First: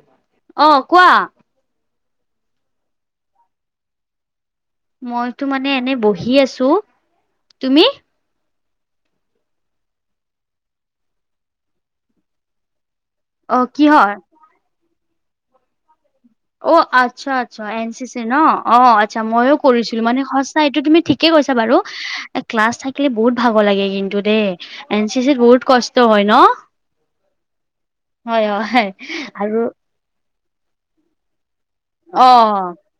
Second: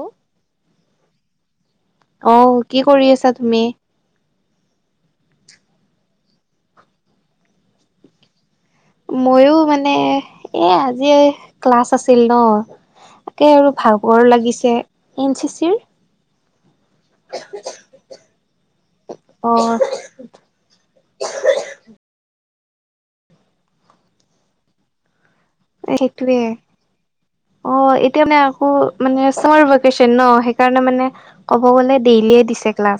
অ অ', কোৱা? অ কি কৰি আছা তুমি? মইটো মানে এনে বহি আছো, তুমি? মইও মানে এ আজি ক্লাছ আছিল ন। তাকে অ আৰু কিহৰ ভাগৰ লাগিছে। এন চি চিৰ। অ আচ্ছা আচ্ছা এন চি চি ন? অ আচ্ছা অ মইয়ো কৰিছিলো। মানে সচ এইটো তুমি ঠিকে কৈছা বাৰু। এ ক্লাছ থাকিলে বহুত ভাগৰ লাগে কিন্তু দেই। এন চি চিত বহুত কষ্ট হয় ন সেইটোৱে। অ এতিয়া মানে হয় আকৌ হয় মানে আৰু ছাৰহঁত [unintelligible] ন সেইকাৰণে মানে ক'ব গলে অ ডেইলিয়ে দিছে ক্লাছ।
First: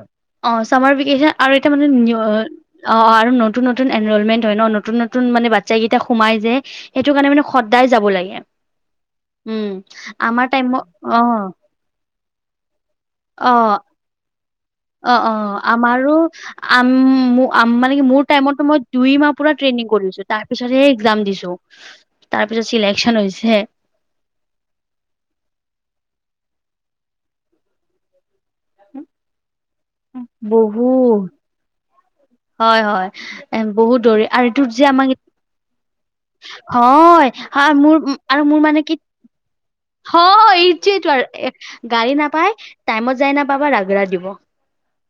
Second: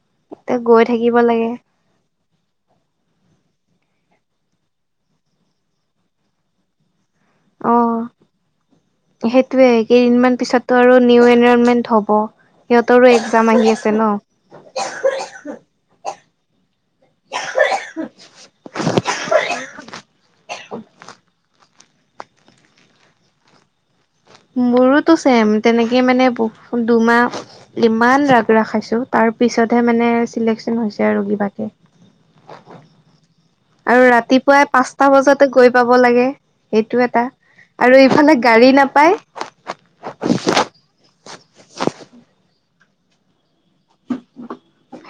অ এতিয়া গৈ চামাৰ থাকিব ভেকেচন লাগে আৰু এতিয়া মানে নি অ অ-অ আৰু নতুন নতুন এনৰলমেন্ট হয় ন, নতুন নতুন মানে বাচ্ছা কেইটা সোমাই যে সেইটো কাৰণে মানে সদায় যাব লাগে। উম সেইটোৱে কেইদিনমান আমাৰ পিছতটো টাইমত আৰু অ নিউ এনৰলমেন্ট হ'ব। সিহঁতৰো এক্সাম আহি আছে ন। অ-অ আমাৰো আম মু মানে মোৰ টাইমত মই দুই মাহ পৰা ট্ৰেইনিং কৰিছো। তাৰ পিছতহে এক্সাম দিছো। তাৰ পিছত চিলেকচন হৈছে। মোৰোতো চেম। তেনেকে মানে ব দুমাহ ইমান ৰাত ৰাখাইছো। তাৰ পিছতহে মানে চিলেকচন হৈছে বহুত আৰু কিবাকে। হয়, হয়। এ বহুত দৌৰে আৰু ৰাতিপুৱাই এইটোত যে পাঁচটা আমাক, বজাতে গৈ পাব লাগে সেইটো এটা হয় হা মোৰ ইফালে আৰু মোৰ গাড়ী মানে কি নাপায় হয় এইটোৱেটো আৰু গাড়ী নাপাই টাইমত যাই নাপাবা ৰাগৰা দিব।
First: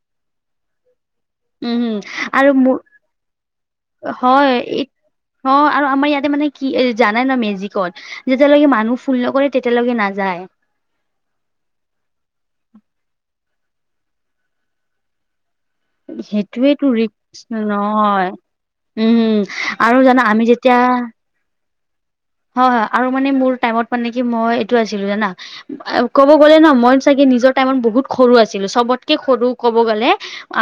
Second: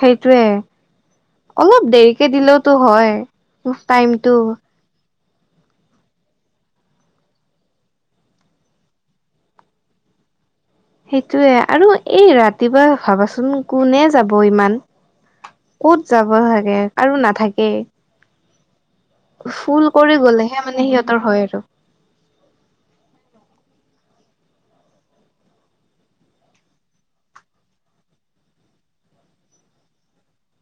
সেইটোৱে। উম, অলপ হম দেৰিকে আৰু দিলেওতো মোৰ হয় টাইমটো। হয় এই অ আৰু আমাৰ ইয়াতে মানে কি জানাই ন মেজিকত যেতিয়ালৈকে মানুহ ফুল নকৰে তেতিয়ালৈকে নাযায়। সেইটোৱে আৰু এই ৰাতিপুৱা ভাবাচোন কোনে যাব ইমান। ক'ত যাব চাগে, কাৰো নাথাকেই। হয়। ফুল কৰি গ'লেহে যেতিয়া মানে সিহঁতৰ হয় আৰু। হয় হয় আৰু মানে মোৰ টাইমত মানে কি মই এইটো আছিলো জানা। ক'ব গ'লে ন মই চাগে নিজৰ টাইমত বহুত সৰু আছিলো, চবতকে সৰু ক'ব গ'লে।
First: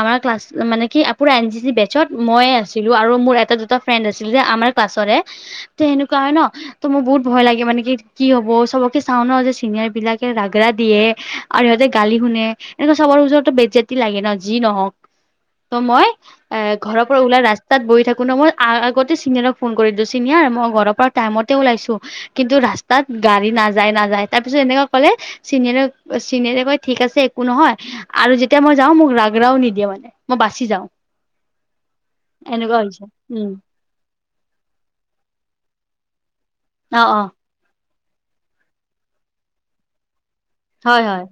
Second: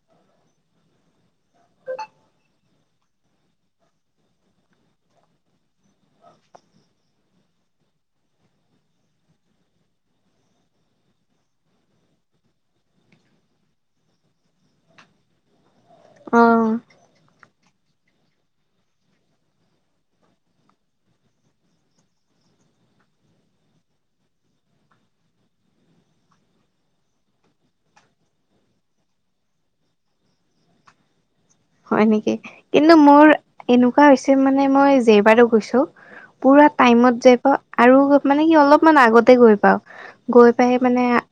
আমাৰ ক্লাছ মানে কি পুৰা এন চি চি বেচত মই আছিলো আৰু মোৰ এটা, দুটা ফ্ৰেণ্ড আছিল যে আমাৰ ক্লাছৰে ত সেনেকুৱা হয় ন ত' মোৰ বহুত ভয় লাগে মানে কি, কি হ'ব চবকে চাও ন যে চিনিয়ৰবিলাকে ৰাগৰা দিয়ে। আৰু সিহঁতে গালি শুনে। এনেকুৱা চবৰ ওচৰতটো বেজ্জতি লাগে ন যি নহওক। ত মই এ অ ঘৰৰ পৰা ওলাই ৰাচ তাত বহি থাকো ন। মই আগতে চিনিয়ৰক ফোন কৰি দিও চিনিয়ৰ মই ঘৰৰ পৰা টাইমতে ওলাইছো। কিন্তু ৰাস্তাত গাড়ী নাযায়, নাযায়। তাৰ পিছত এনেকুৱা ক'লে চিনিয়ৰে চিনিয়ৰে ক'য় ঠিক আছে একো নহ'য়। আৰু যেতিয়া মই যাওঁ মোক ৰাগৰাও নিদিয়ে মানে, মই বাছি যাওঁ। হ'য় নেকি? এনেকুৱা কিন্তু হৈছে মোৰ উম এনেকুৱা হৈছে মানে মই যেইবাৰো গৈছো পোৰা টাইমত যে অ আৰু মানে কি অলপমান আগতে গৈ পাও। গৈ পাই হয় মানে হয়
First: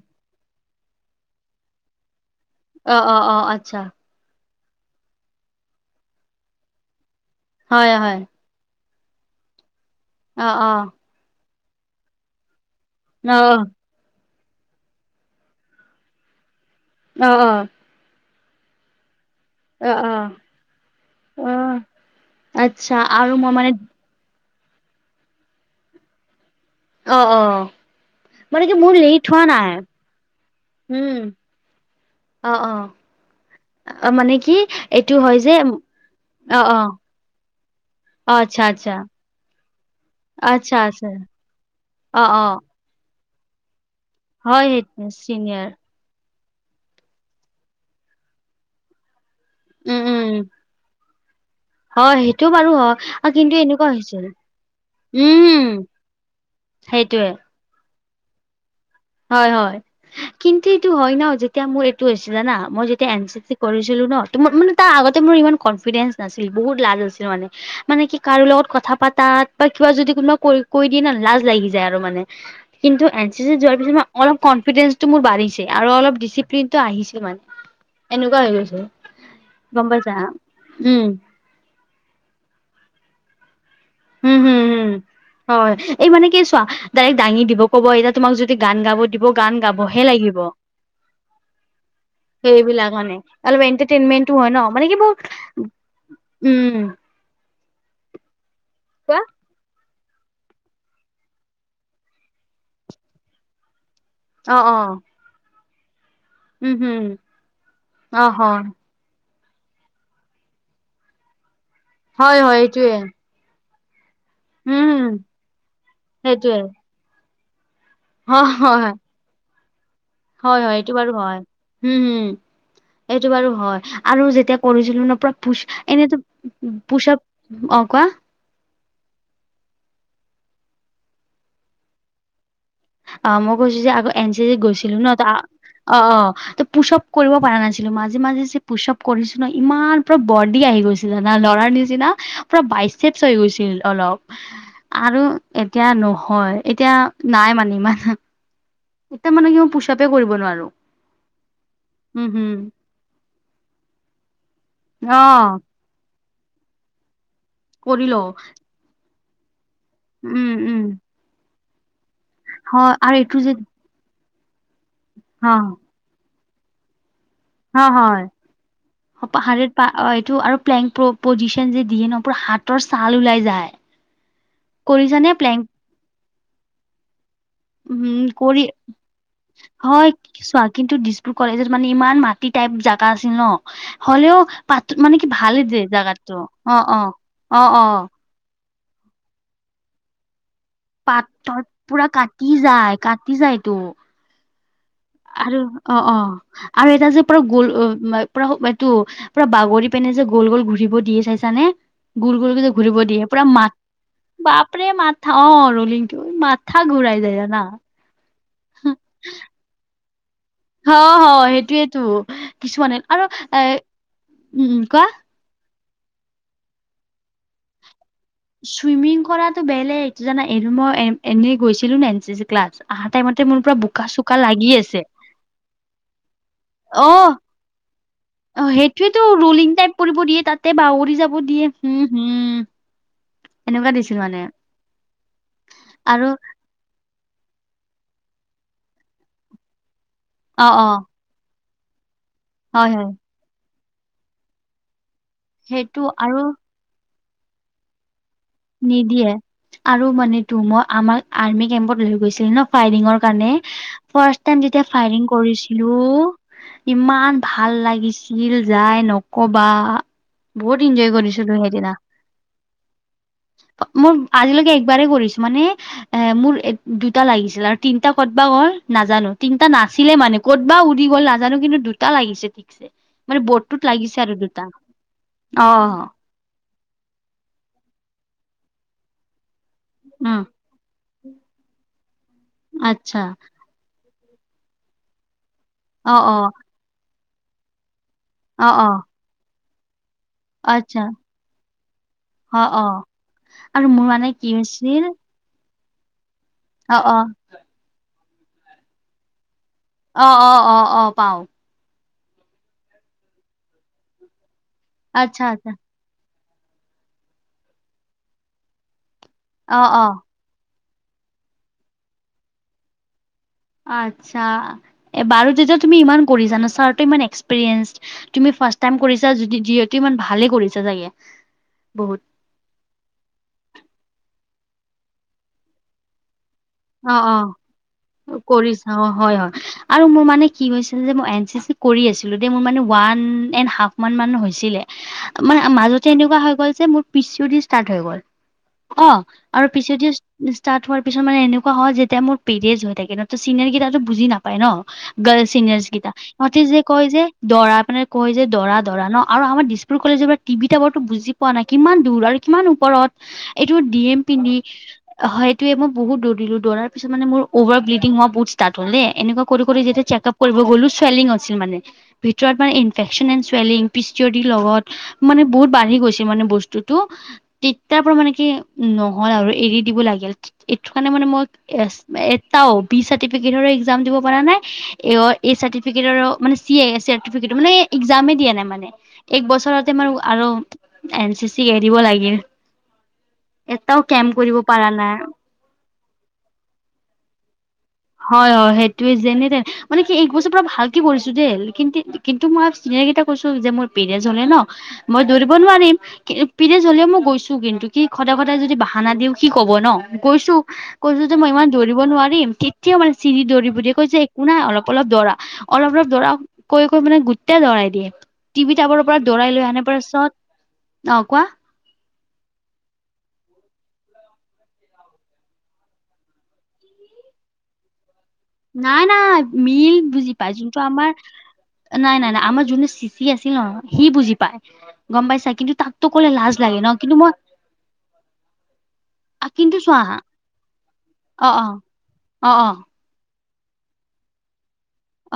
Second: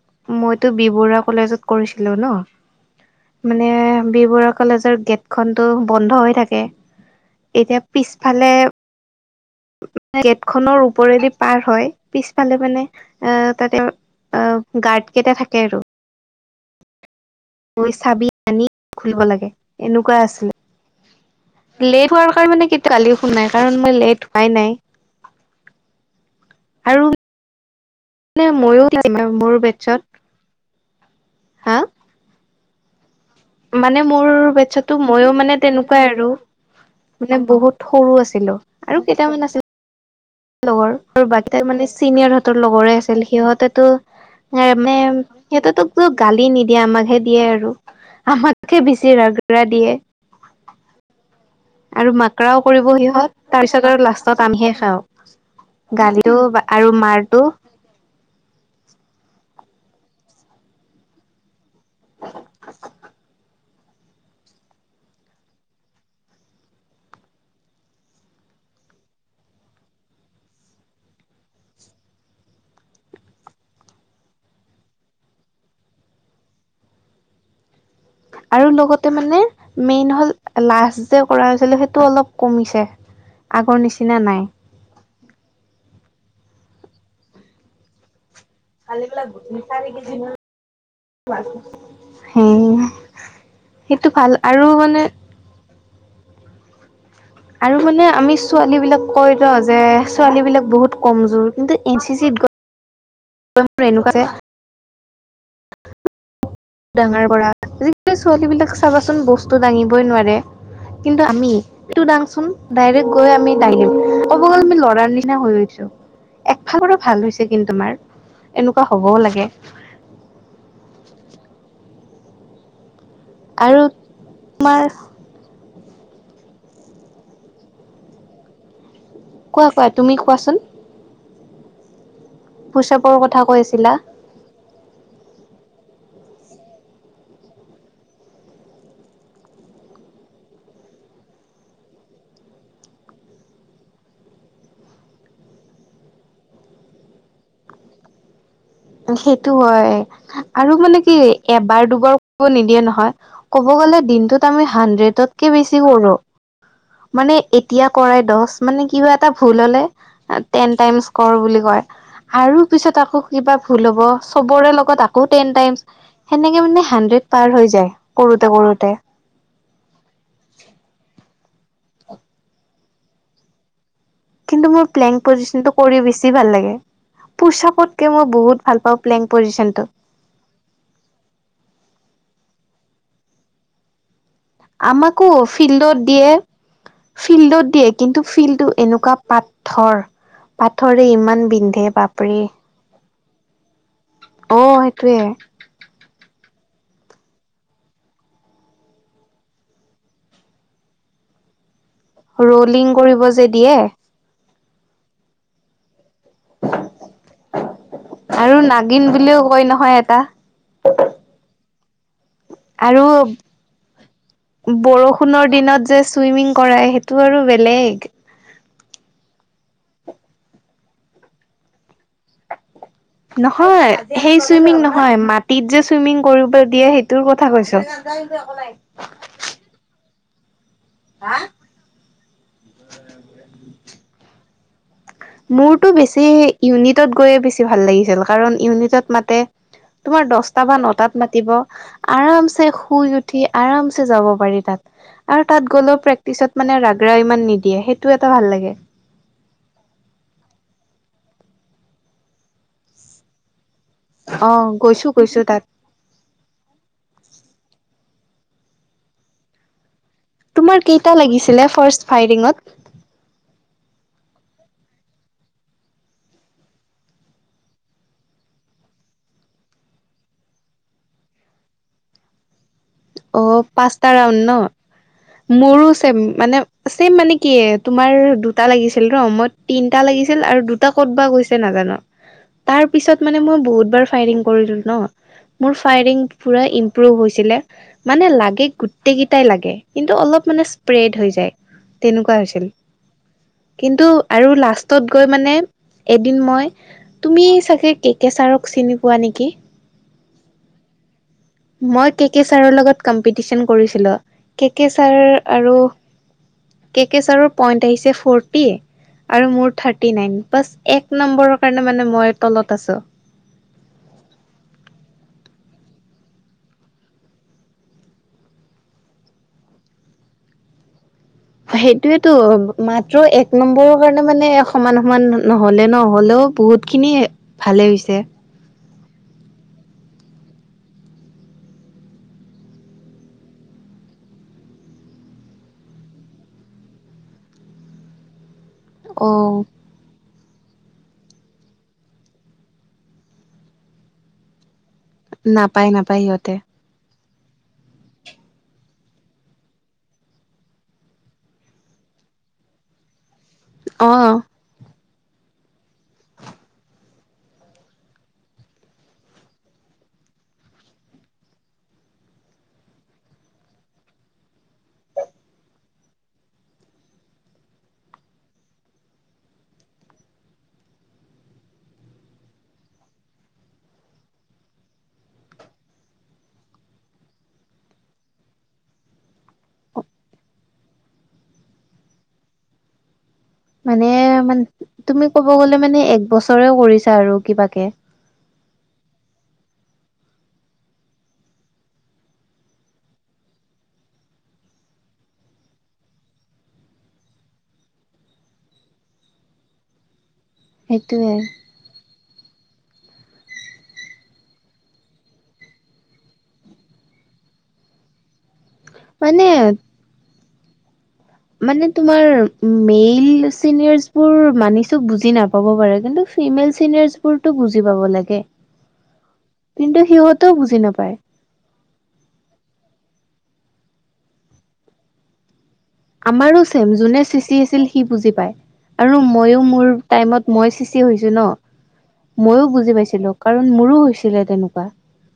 মইতো বি বৰুৱা কলেজত কৰিছিলো ন। অ অ অ মানে আচ্ছা বি বৰুৱা কলেজৰ গেটখনতটো বন্ধ হৈ থাকে। এতিয়া হয় হয় পিছফালে অ অ গেটখনৰ ওপৰেদি পাৰ হৈ পিছফালে মানে অ তাতে অ গাৰ্ডকেইটা থাকে আৰু। অ, অ। মই চাবি আনি খুলিব লাগে, অ অ এনেকুৱা আছিলে। অ লেট হোৱাৰ কাৰণ মানে আচ্ছা কেতিয়াবা গালি আৰু শুনায়। মানে কাৰণ মই লেট হোৱাই নাই। আৰু অ' অ'। মানে কি মোৰ লেট হোৱা মোৰ নাই। বেটছত উম। হা! অ' অ'। মানে অ মোৰ কি বেটচততো এইটো ময়ো হয় যে মানে তেনেকুৱাই আৰু! অ অ মানে বহুত সৰু অ আছিলো, আচ্ছা আচ্ছা আৰু কেইটামান আছিল! আচ্ছা লগৰ, আচ্ছা আৰু বাকীকেইটা মানে অ অ চিনিয়ৰহঁতৰ লগৰে আছিল, সিহঁতেতো হয় এ সেই মানে, চিনিয়ৰ সিহঁতেতো গালি নিদিয়ে, আমাকহে দিয়ে আৰু! আমাতকে বেছি ৰাগ উম উম। আৰু হয় সেইটো মাকৰাও বাৰু কৰিব হয় সিহঁত। কিন্তু এনেকুৱা তাৰপিছত আৰু হৈছিল লাষ্টত আমিহে খাওঁ। উম গালিটো আৰু সেইটোয়ে মাৰটো! হয় হয়। কিন্তু এইটো হয় ন যেতিয়া মোৰ এইটো হৈছিলেনা! মই যেতিয়া এন-চি-চি কৰিছিলো ন? মোৰ মানে তাৰ আগতে মোৰ ইমান কনফিডেন্ঞ্চ নাছিল, বহুত লাজ আছিল মানে! মানে কি কাৰো লগত কথা পাতাত, বা কিবা যদি কোনোবা ক -কৈ দিয়ে ন! লাজ লাগি যায় আৰু মানে! কিন্তু এন-চি-চি যোৱাৰ অলপ কনফিডেন্ঞ্চটো মোৰ বাঢ়িছে, আৰু অলপ ডিচিপ্লিনটো আহিছে মানে! এনেকুৱা হৈ আৰু গৈছে লগতে মানে, গম মেইন পাইছা হ'ল উম লাষ্ট যে কৰা হৈছিলে সেইটো অলপ কমিছে। আগৰ নিচিনা উম, নাই হুম হুম, হয়। এই মানে কি চোৱা, ডাইৰেক্ট দাঙি দিব। ক'ব এতিয়া। তোমাক যদি গান গাব দিব, গান গাবহে লাগিব। সেইবিলাক সেইটো মানে। অলপ ভাল এন্টাৰটেইনমেন্টো হয় আৰু ন? মানে কি বহুত উম। আৰু মানে আমি ছোৱালীবিলাক কোৱা কয় ন যে, ছোৱালীবিলাক বহুত কমজোৰ। কিন্তু এন-চি-চিত গৈ এনেকুৱা যে অ' অ'। উম হম ডাঙৰ কৰা, আজিকালি অ হয় ছোৱালীবিলাক চাবাচোন, বস্তু দাঙিবই নোৱাৰে। কিন্তু আমি, ইটো হয় দাঙচোন। হয় এইটোয়ে ডাইৰেক্ট গৈ আমি ক'ব গ'লে আমি উম ল'ৰাৰ নিচিনা হৈ গৈছো। সেইটোয়ে একফালৰ পৰা ভাল হৈছে কিন্তু তোমাৰ! হয় এনেকুৱা হয় হ'বও লাগে। হয় হয় এইটো বাৰু হয়। উম হুম। এইটো বাৰু হয়। আৰু যেতিয়া তোমাৰ কৰিছিলো ন পুৰা পুচ, এনেইতো পুচ আপ, অ' কোৱা। কোৱা কোৱা, তুমি কোৱাচোন! পুচাপৰ কথা অ' মই কৈ কৈছো যে আছিলা আকৌ এন-চি-চিত গৈছিলো ন! ত অ' অ'। ত পুছআপ কৰিব পৰা নাছিলো মই। আজি যে পুছআপ কৰিছো ন! ইমান পুৰা বডি আহি গৈছে। জানা ল'ৰাৰ নিচিনা। পুৰা বাইচেপচ হৈ গৈছিল অলপ। আৰু এতিয়া নহয়! এতিয়া নাই মানে ইমান। এতিয়া মানে সেইটো কি মই হয়। পুচাপে কৰিব নোৱাৰো আৰু মানে কি এবাৰ দুবাৰ উম হম কৰিব নিদিয়ে নহয়! ক'ব গ'লে দিনটোত আমি অ হাণ্ড্ৰেডতকে বেছি কৰো। মানে এতিয়া কৰি কৰাই লও দশ, মানে কি হয় কিবা এটা ভুল হ'লে উম টেন উম টাইমছ কৰ বুলি কয়। আৰু হয় পিছত আৰু আকৌ এইটো যে কিবা ভুল হ'ব। সবৰে লগত আকৌ টেন অ টাইমছ। হেনেকে মানে হাণ্ড্ৰেড পাৰ হৈ যায়, কৰোঁতে কৰোঁতে। পাহাৰৰ পৰা, এইটো আৰু প্লেং পজিচন যে দিয়ে ন! পুৰা হাতৰ ছাল ওলাই যায়। কিন্তু মোৰ প্লেং পজিচনটো কৰি বেছি ভাল লাগে। পুছআপতকে উম মই কৰি বহুত ভাল পাওঁ প্লেং পজিচনটো। হয় চোৱা কিন্তু, দিছপুৰ কলেজত মানে ইমান মাটি টাইপ জাগা আছিল ন! হ'লেও পাত মানে আমাকো কি ভালেই যে ফিল্ডত দিয়ে জেগাতো। অ' অ'। ফিল্ডত অ' দিয়ে অ'। কিন্তু ফিল্ডটো এনেকুৱা পাথৰ পাথৰে ইমান পাতত বিন্ধে পুৰা বাপৰে কাটি যায় কাটি যায়টো অ সেইটোৱে। অ অ আৰু এটা যে পুৰা গল পৰা এইটো পুৰা বাগৰি পেনে যে গৌল গৌল ঘূৰিব দিয়ে চাইছানে? গুল গুলকে যে ৰলিং ঘূৰিব কৰিব দিয়ে পুৰা যে মা বাপৰে মাথা অ ৰোলিংটো মাথা ঘূৰাই যায় জানা? আৰু নাগিন বুলিও কয় নহয় এটা। হ হ সেইটোৱেটো। আৰু উম, কোৱা বৰষুণৰ দিনত যে ছুইমিং কৰাই সেইটো আৰু বেলেগ চুইমিং কৰাটো বেলেগ এইটো জানা এই মই এনেই গৈছিলো নে এন চি চি ক্লাছত নহয় সেই চুইমিং আছে নহয় মাত ত যে চুইমিং কৰিব দিয়ে সেইটোৰ কথা কৈছোঁ এইটোয়েতো ৰোলিং টাইপ কৰিব দিয়ে তাতে বাগৰি যাব দিয়ে উম হম এনেকুৱা দিছিল মানে মোৰটো বেছি আৰু ইউনিটত গৈয়ে বেছি ভাল লাগিছিল কাৰণ ইউনিটত মাতে তোমাৰ অ', দছটা বা অ' নটাত মাতিব আৰামছে হয়, হয়। শুই উঠি আৰামছে যাব পাৰি তাত আৰু তাত সেইটো গ'লেও আৰু প্ৰেক্টিচত মানে ৰাগৰা ইমান নিদিয়ে সেইটোও এটা ভাল লাগে নিদিয়ে আৰু মান তো মই আমাৰ আৰ্মি কেম্পত লৈ গৈছিল ন ফাইৰিঙৰ কাৰণে ফাচ অ টাইম যেতিয়া গৈছো ফায়ং গৈছো তাত কৰিছিলো। টো ইমান ভাল লাগিছিল যাই নকবা। বহুত তোমাৰ ইনজয় কেইটা কৰিছিলো লাগিছিলে সেইদিনা ফাৰ্ষ্ট ফাইটিঙত। মোৰ আজিলৈকে একবাৰেই কৰিছো মানে এ মোৰ দুটা লাগিছিল আৰু তিনটা কতবা গল নাজানো তিনটা নাছিলে মানে ক'ত বা উৰি গ'ল নাজানো কিন্তু দুটা লাগিছে অ মানে বটটোত পাঁচটা লাগিছে ৰাউণ্ড আৰু ন দুটা অ মোৰো চেম মানে ছেম মানে কি তোমাৰ দুটা লাগিছিল ন মই তিনটা লাগিছিল উম আৰু দু ক'ত বা গৈছে নাজানো তাৰ পিছত আচ্ছা মানে মই বহুত বাৰ ফায়াৰিং কৰিলো ন মোৰ ফায়াৰিং অ অ পুৰা ইম্প্ৰুভ হৈছিলে মানে লাগে অ অ গোটেই কেইটাই লাগে কিন্তু অলপ মানে আচ্ছা স্প্ৰেড হৈ যায় তেনেকুৱা অ হৈছিল। অ আৰু মোৰ কিন্তু মানে কি আৰু লাষ্টত হৈছিল গৈ মানে। এদিন মই অ অ তুমি চাগে কে কেচাৰক চিনি পোৱা নেকি। অ অ অ অ পাওঁ। মই কে কে ছাৰৰ লগত কম্পিটিচন কৰিছিলো কে কে ছাৰ আচ্ছা আচ্ছা আৰু। কেকেচাৰ পইন্ট আহিছে ফৰটি আৰু মোৰ অ অ থাৰ্টি নাইন। বাছ এক নম্বৰৰ কাৰণে মানে মই তলত আছো। আচ্ছা এ বাৰু তেতিয়া তুমি ইমান কৰিছানা ছাৰত ইমান এক্সপিৰিয়েঞ্চ। তুমি ফাৰ্ষ্ট টাইম কৰিছা য যিহেতু ইমান ভালে কৰিছা চাগে। বহুত সেইটোয়েতো। মাত্ৰ এক নম্বৰৰ কাৰণে মানে সমান সমান নহ'লে নহ'লেও বহুত। বহুতখিনি ভালেই হৈছে। কৰি চাওঁ হয় হয়। আৰু মোৰ মানে কি হৈছিলে যে মই এন চি চি কৰি আছিলো দ মোৰ মানে ওৱান এড হাফ মান মান হৈছিলে। ম মাজতে এনেকুৱা হৈ গ'ল যে মোৰ পিচি দি ষ্টাৰ্ট হৈ গ'ল। অ আৰু পিছেদি ষ্টাৰ্ট হোৱাৰ পিছত মানে এনো। কোৱা হয় যেতিয়া মোৰ পিৰিজ হৈ থাকে ন চিনিয়াৰ কেইতো বুজি নাপ। পাই ন গল চিনিয়েচ নাপায় গীতা নাপায় সিহঁতে ইহতে যে। কয় যে দৰা মানে কয় যে দৰা দৰা ন আৰু আমাৰ দিছপুৰ কলেজৰ পৰা টিভি টাবৰটো বুজি। পোৱা নাই কিমান দূৰ আৰু কিমান ওপৰত। এইটো ডি অ এম পিনি হয়টোয়ে মই বহুত দৌৰিলো। দৌৰাৰ পিছত মানে মোৰ অভাৰ ব্লিডিং হোৱা বহুত ষ্টাৰ্ট হ'ল দে। এনেকুৱা কৰি কৰি যেতিয়া চেকআপ কৰিব গ'লো চুৱেলিং হৈছিল মানে। ভিতৰত মানে infection and swelling P C' O D ৰ লগত। মানে বহুত বাঢ়ি গৈছে মানে বস্তুটো। তেতিয়াৰ পৰা মানে কি, নহ'ল আৰু, এৰি দিব লাগিল। এইটো কাৰণে মানে মই ইয়েছ, এট্টাও বি চাৰ্টিফিকেটৰে এক্জাম দিব পাৰা নাই অৰ এ চাৰ্টিফিকেটৰো মানে চি এ চাৰ্টিফিকেট মানে এক্জামে দিয়া নাই মানে। এক বছৰতে মাৰো আৰু এন চি চি এৰিব লাগিল। এটাও মানে কেম্প কৰিব মান পৰা নাই তুমি ক'ব গলে মানে এক বছৰেও কৰিছা আৰু কিবাকে। হয় হয় সেইটোৱে যেনে-তেনে মানে কি এই বছৰ পুৰা ভালকে কৰিছো দেই কিন্তু কিন্তু মই চিনিয়েৰ কেইটা কৈছো যে মোৰ পিৰিয়েডছ হ'লে ন মই দৌৰিব নোৱাৰিম। পিৰিয়েডচ হ'লেও মই গৈছো কিন্তু কি সদায় সদায় যদি বাহানা দিও কি কব ন? গৈছো। কৈছো সেইটোয়ে যে মই ইমান দৌৰিব নোৱাৰিম তেতিয়াও মানে চিৰি দৌৰিবলে কৈছে যে একো নাই অলপ অলপ দৌৰা অলপ অলপ দৌৰা কৈ কৈ মানে গোট্টাই দৌৰাই দিয়ে। টিভি টাৱাৰৰ পৰা মানে দৌৰাই লৈ আনাৰ পাছত, অ কোৱা। মানে তোমাৰ মেইল চিনিয়ৰচ বোৰ মানিছো বুজি নাপাব পাৰে কিন্তু ফিমেল চিনিয়ৰচ বোৰটো বুজি পাব লাগে। নাই নাই মেল কিন্তু বুজি পাই সিহঁতেও যোনটো আমাৰ নাপায় নাই নাই নাই আমাৰ যোনটো চিচি আছিল ন সি বুজি পায় গম পাইছা? কিন্তু তাক আমাৰো চেম যোনে চিচি আছিল সি বুজি পায়। আৰু মইয়ো কিন্তু মোৰ চোৱা হা টাইমত মই চি চি হৈছো ন অ অ অ অ ময়ো বুজি পাইছিলো। কাৰণ মোৰো হৈছিলে তেনেকুৱা।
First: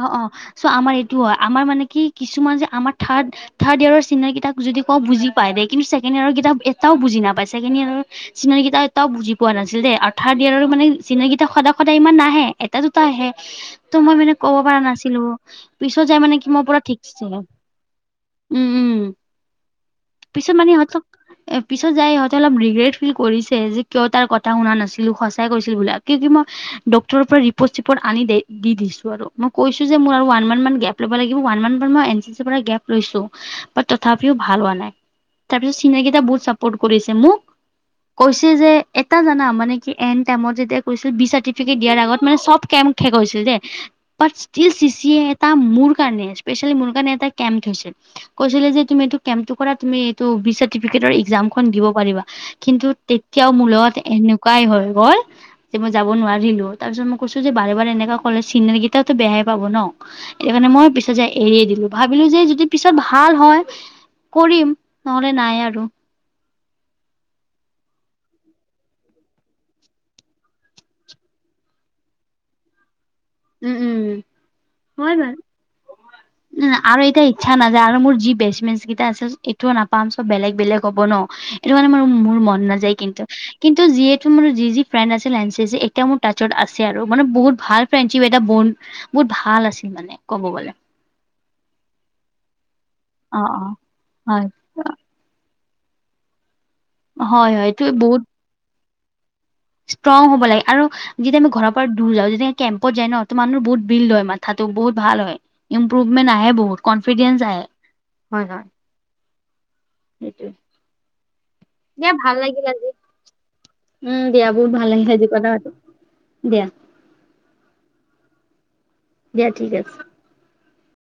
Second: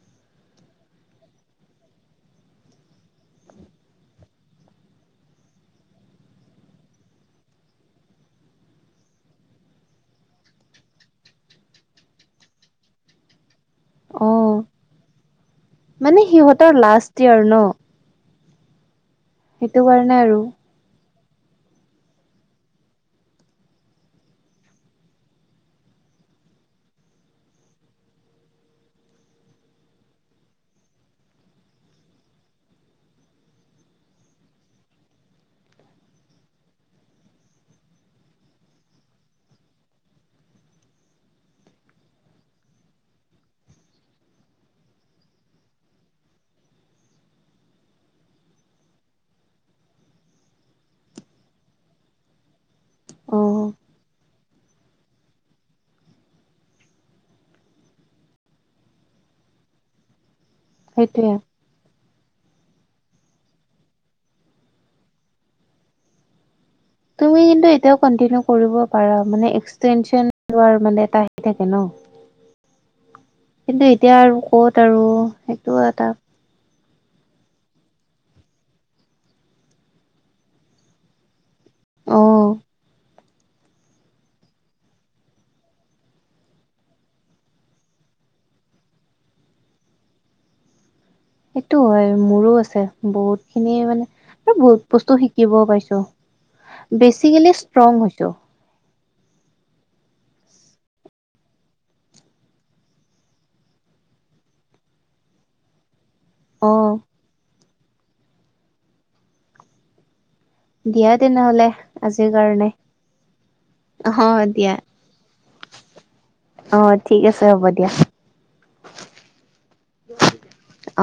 অ অ চ' আমাৰ এইটো হয় আমাৰ মানে কি কিছুমান যে আমাৰ থাৰ্ড থাৰ্ড ইয়েৰৰ চিনা কেইতাক যদি কওঁ বুজি পায় দে কিন্তু ছেকেণ্ডইয়াৰৰ কেইতা এটাও বুজি নাপায়। ছেকেণ্ড ইয়েৰৰ চিন কিটা এটাও বুজি পোৱা নাছিল দেই আৰু থাৰ্ড ইয়াৰৰো মানে চিনাকিটা সদায় সদায় ইমান নাহে এটা দুটা আহে। ‌ [inaudible] ত মই মানে ক'ব পৰা নাছিলো পিছত যাই মানে কি মোৰ সিহঁতৰ পুৰা লাষ্ট ঠিকছে ইয়াৰ ন উম উম, সেইটো কাৰণে আৰু পিছত মানে ইহঁতক এ পিছত যাই ইহঁতে অলপ ৰিগ্ৰেট ফিল কৰিছে যে কিয় তাৰ কথা শুনা নাছিলো সঁচাই কৈছিল বোলে আত কি কি মই ডক্টৰৰ পৰা ৰিপৰ্ট-চিপৰ্ট আনি দে দি দিছো আৰু। মই কৈছো যে মোৰ আৰু ওৱান মান মান গেপ ল'ব লাগিব ওৱান মান মান মই এন চি চি পৰা গেপ লৈছো। বাট তথাপিও ভাল হোৱা নাই তাৰপিছ চিনাকিটা বহুত চাপোৰ্ট কৰিছে মোক কৈছে যে এটা জানা মানে কি এন টাইমত যেতিয়া কৈছিল বি চাৰ্টিফিকেট দিয়াৰ আগত মানে চব কেম শেষ হৈছে যে but still C C A এটা মোৰ কাৰণে স্পেচিয়েলি মোৰ কাৰণে এটা কেম্প থৈছিল। কৈছিলে যে তুমি এইটো কেম্পটো কৰা তুমি এইটো বি চাৰ্টিফিকেটৰ এক্জাম খন দিব পাৰিবা কিন্তু অ তেতিয়াও মোৰ লগত এনেকু ৱা হয় গল যে মই যাব নোৱাৰিলো তাৰপিছত মই কৈছো যে বাৰে বাৰে এনেকা কলে চিনিয়ৰ গে টা তো বেয়াই পাব ন? এই মানে মই পিছত যে সেইটোয়ে এৰিয়ে দিলো। ভাবিলো যে যদি পিছত ভাল হয় কৰিম, নহ'লে নাই আৰু। তুমি কিন্তু এতিয়াও কন্টিনিউ কৰিব পাৰা মানে এক্সটেনচন লোৱাৰ মানে এটা হেৰি থাকে ন! উম কিন্তু উম এতিয়া আৰু ক'ত আৰু সেইটো এটা উম আৰু এতিয়া ইচ্ছা নাযায় আৰু মোৰ যি বেচ মেচ গেইটা আছিল এইটোও নাপাম চব বেলেগ বেলেগ হ'ব ন এইটো মানে মোৰ অ মোৰ মন নাযায় কিন্তু। কিন্তু, যিহেতু মানে যি যি ফ্ৰেণ্ড আছিল এন চি চি এতিয়া মোৰ টাট্চত আছে আৰু মানে বহুত ভাল ফ্ৰেণ্ডশ্বিপ এটা বণ্ড বহুত ভাল আছিল মানে ক'ব গলে। সেইটো হয় মোৰো আছে অ বহুত অ খিনি মানে হয় আৰু বহুত বস্তু শিকিব পাইছো হয় বেচিকেলি হয় এইটো ষ্ট্ৰং বহুত হৈছো। ষ্ট্ৰং হ'ব লাগে আৰু যেতিয়া আমি ঘৰৰ পৰা দূৰ যাওঁ যেতিয়া আমি কেম্পত যায় ন তো মানুহ বহুত বিল্ড হয় মাথাতো বহুত ভাল হয়। ইম্প্ৰোভমেন্ট আহে অ বহুত কনফিডেন্চ আহে। হয় হয়। সেইটোৱে। দিয়া তেনেহলে দিয়া আজিৰ ভাল লাগিল কাৰণে। আজি উম দিয়া বহুত ভাল লাগিল আজি কথা পাতি দিয়া। অ', ঠিক আছে হ'ব দিয়া। দিয়া ঠিক আছে। অ'।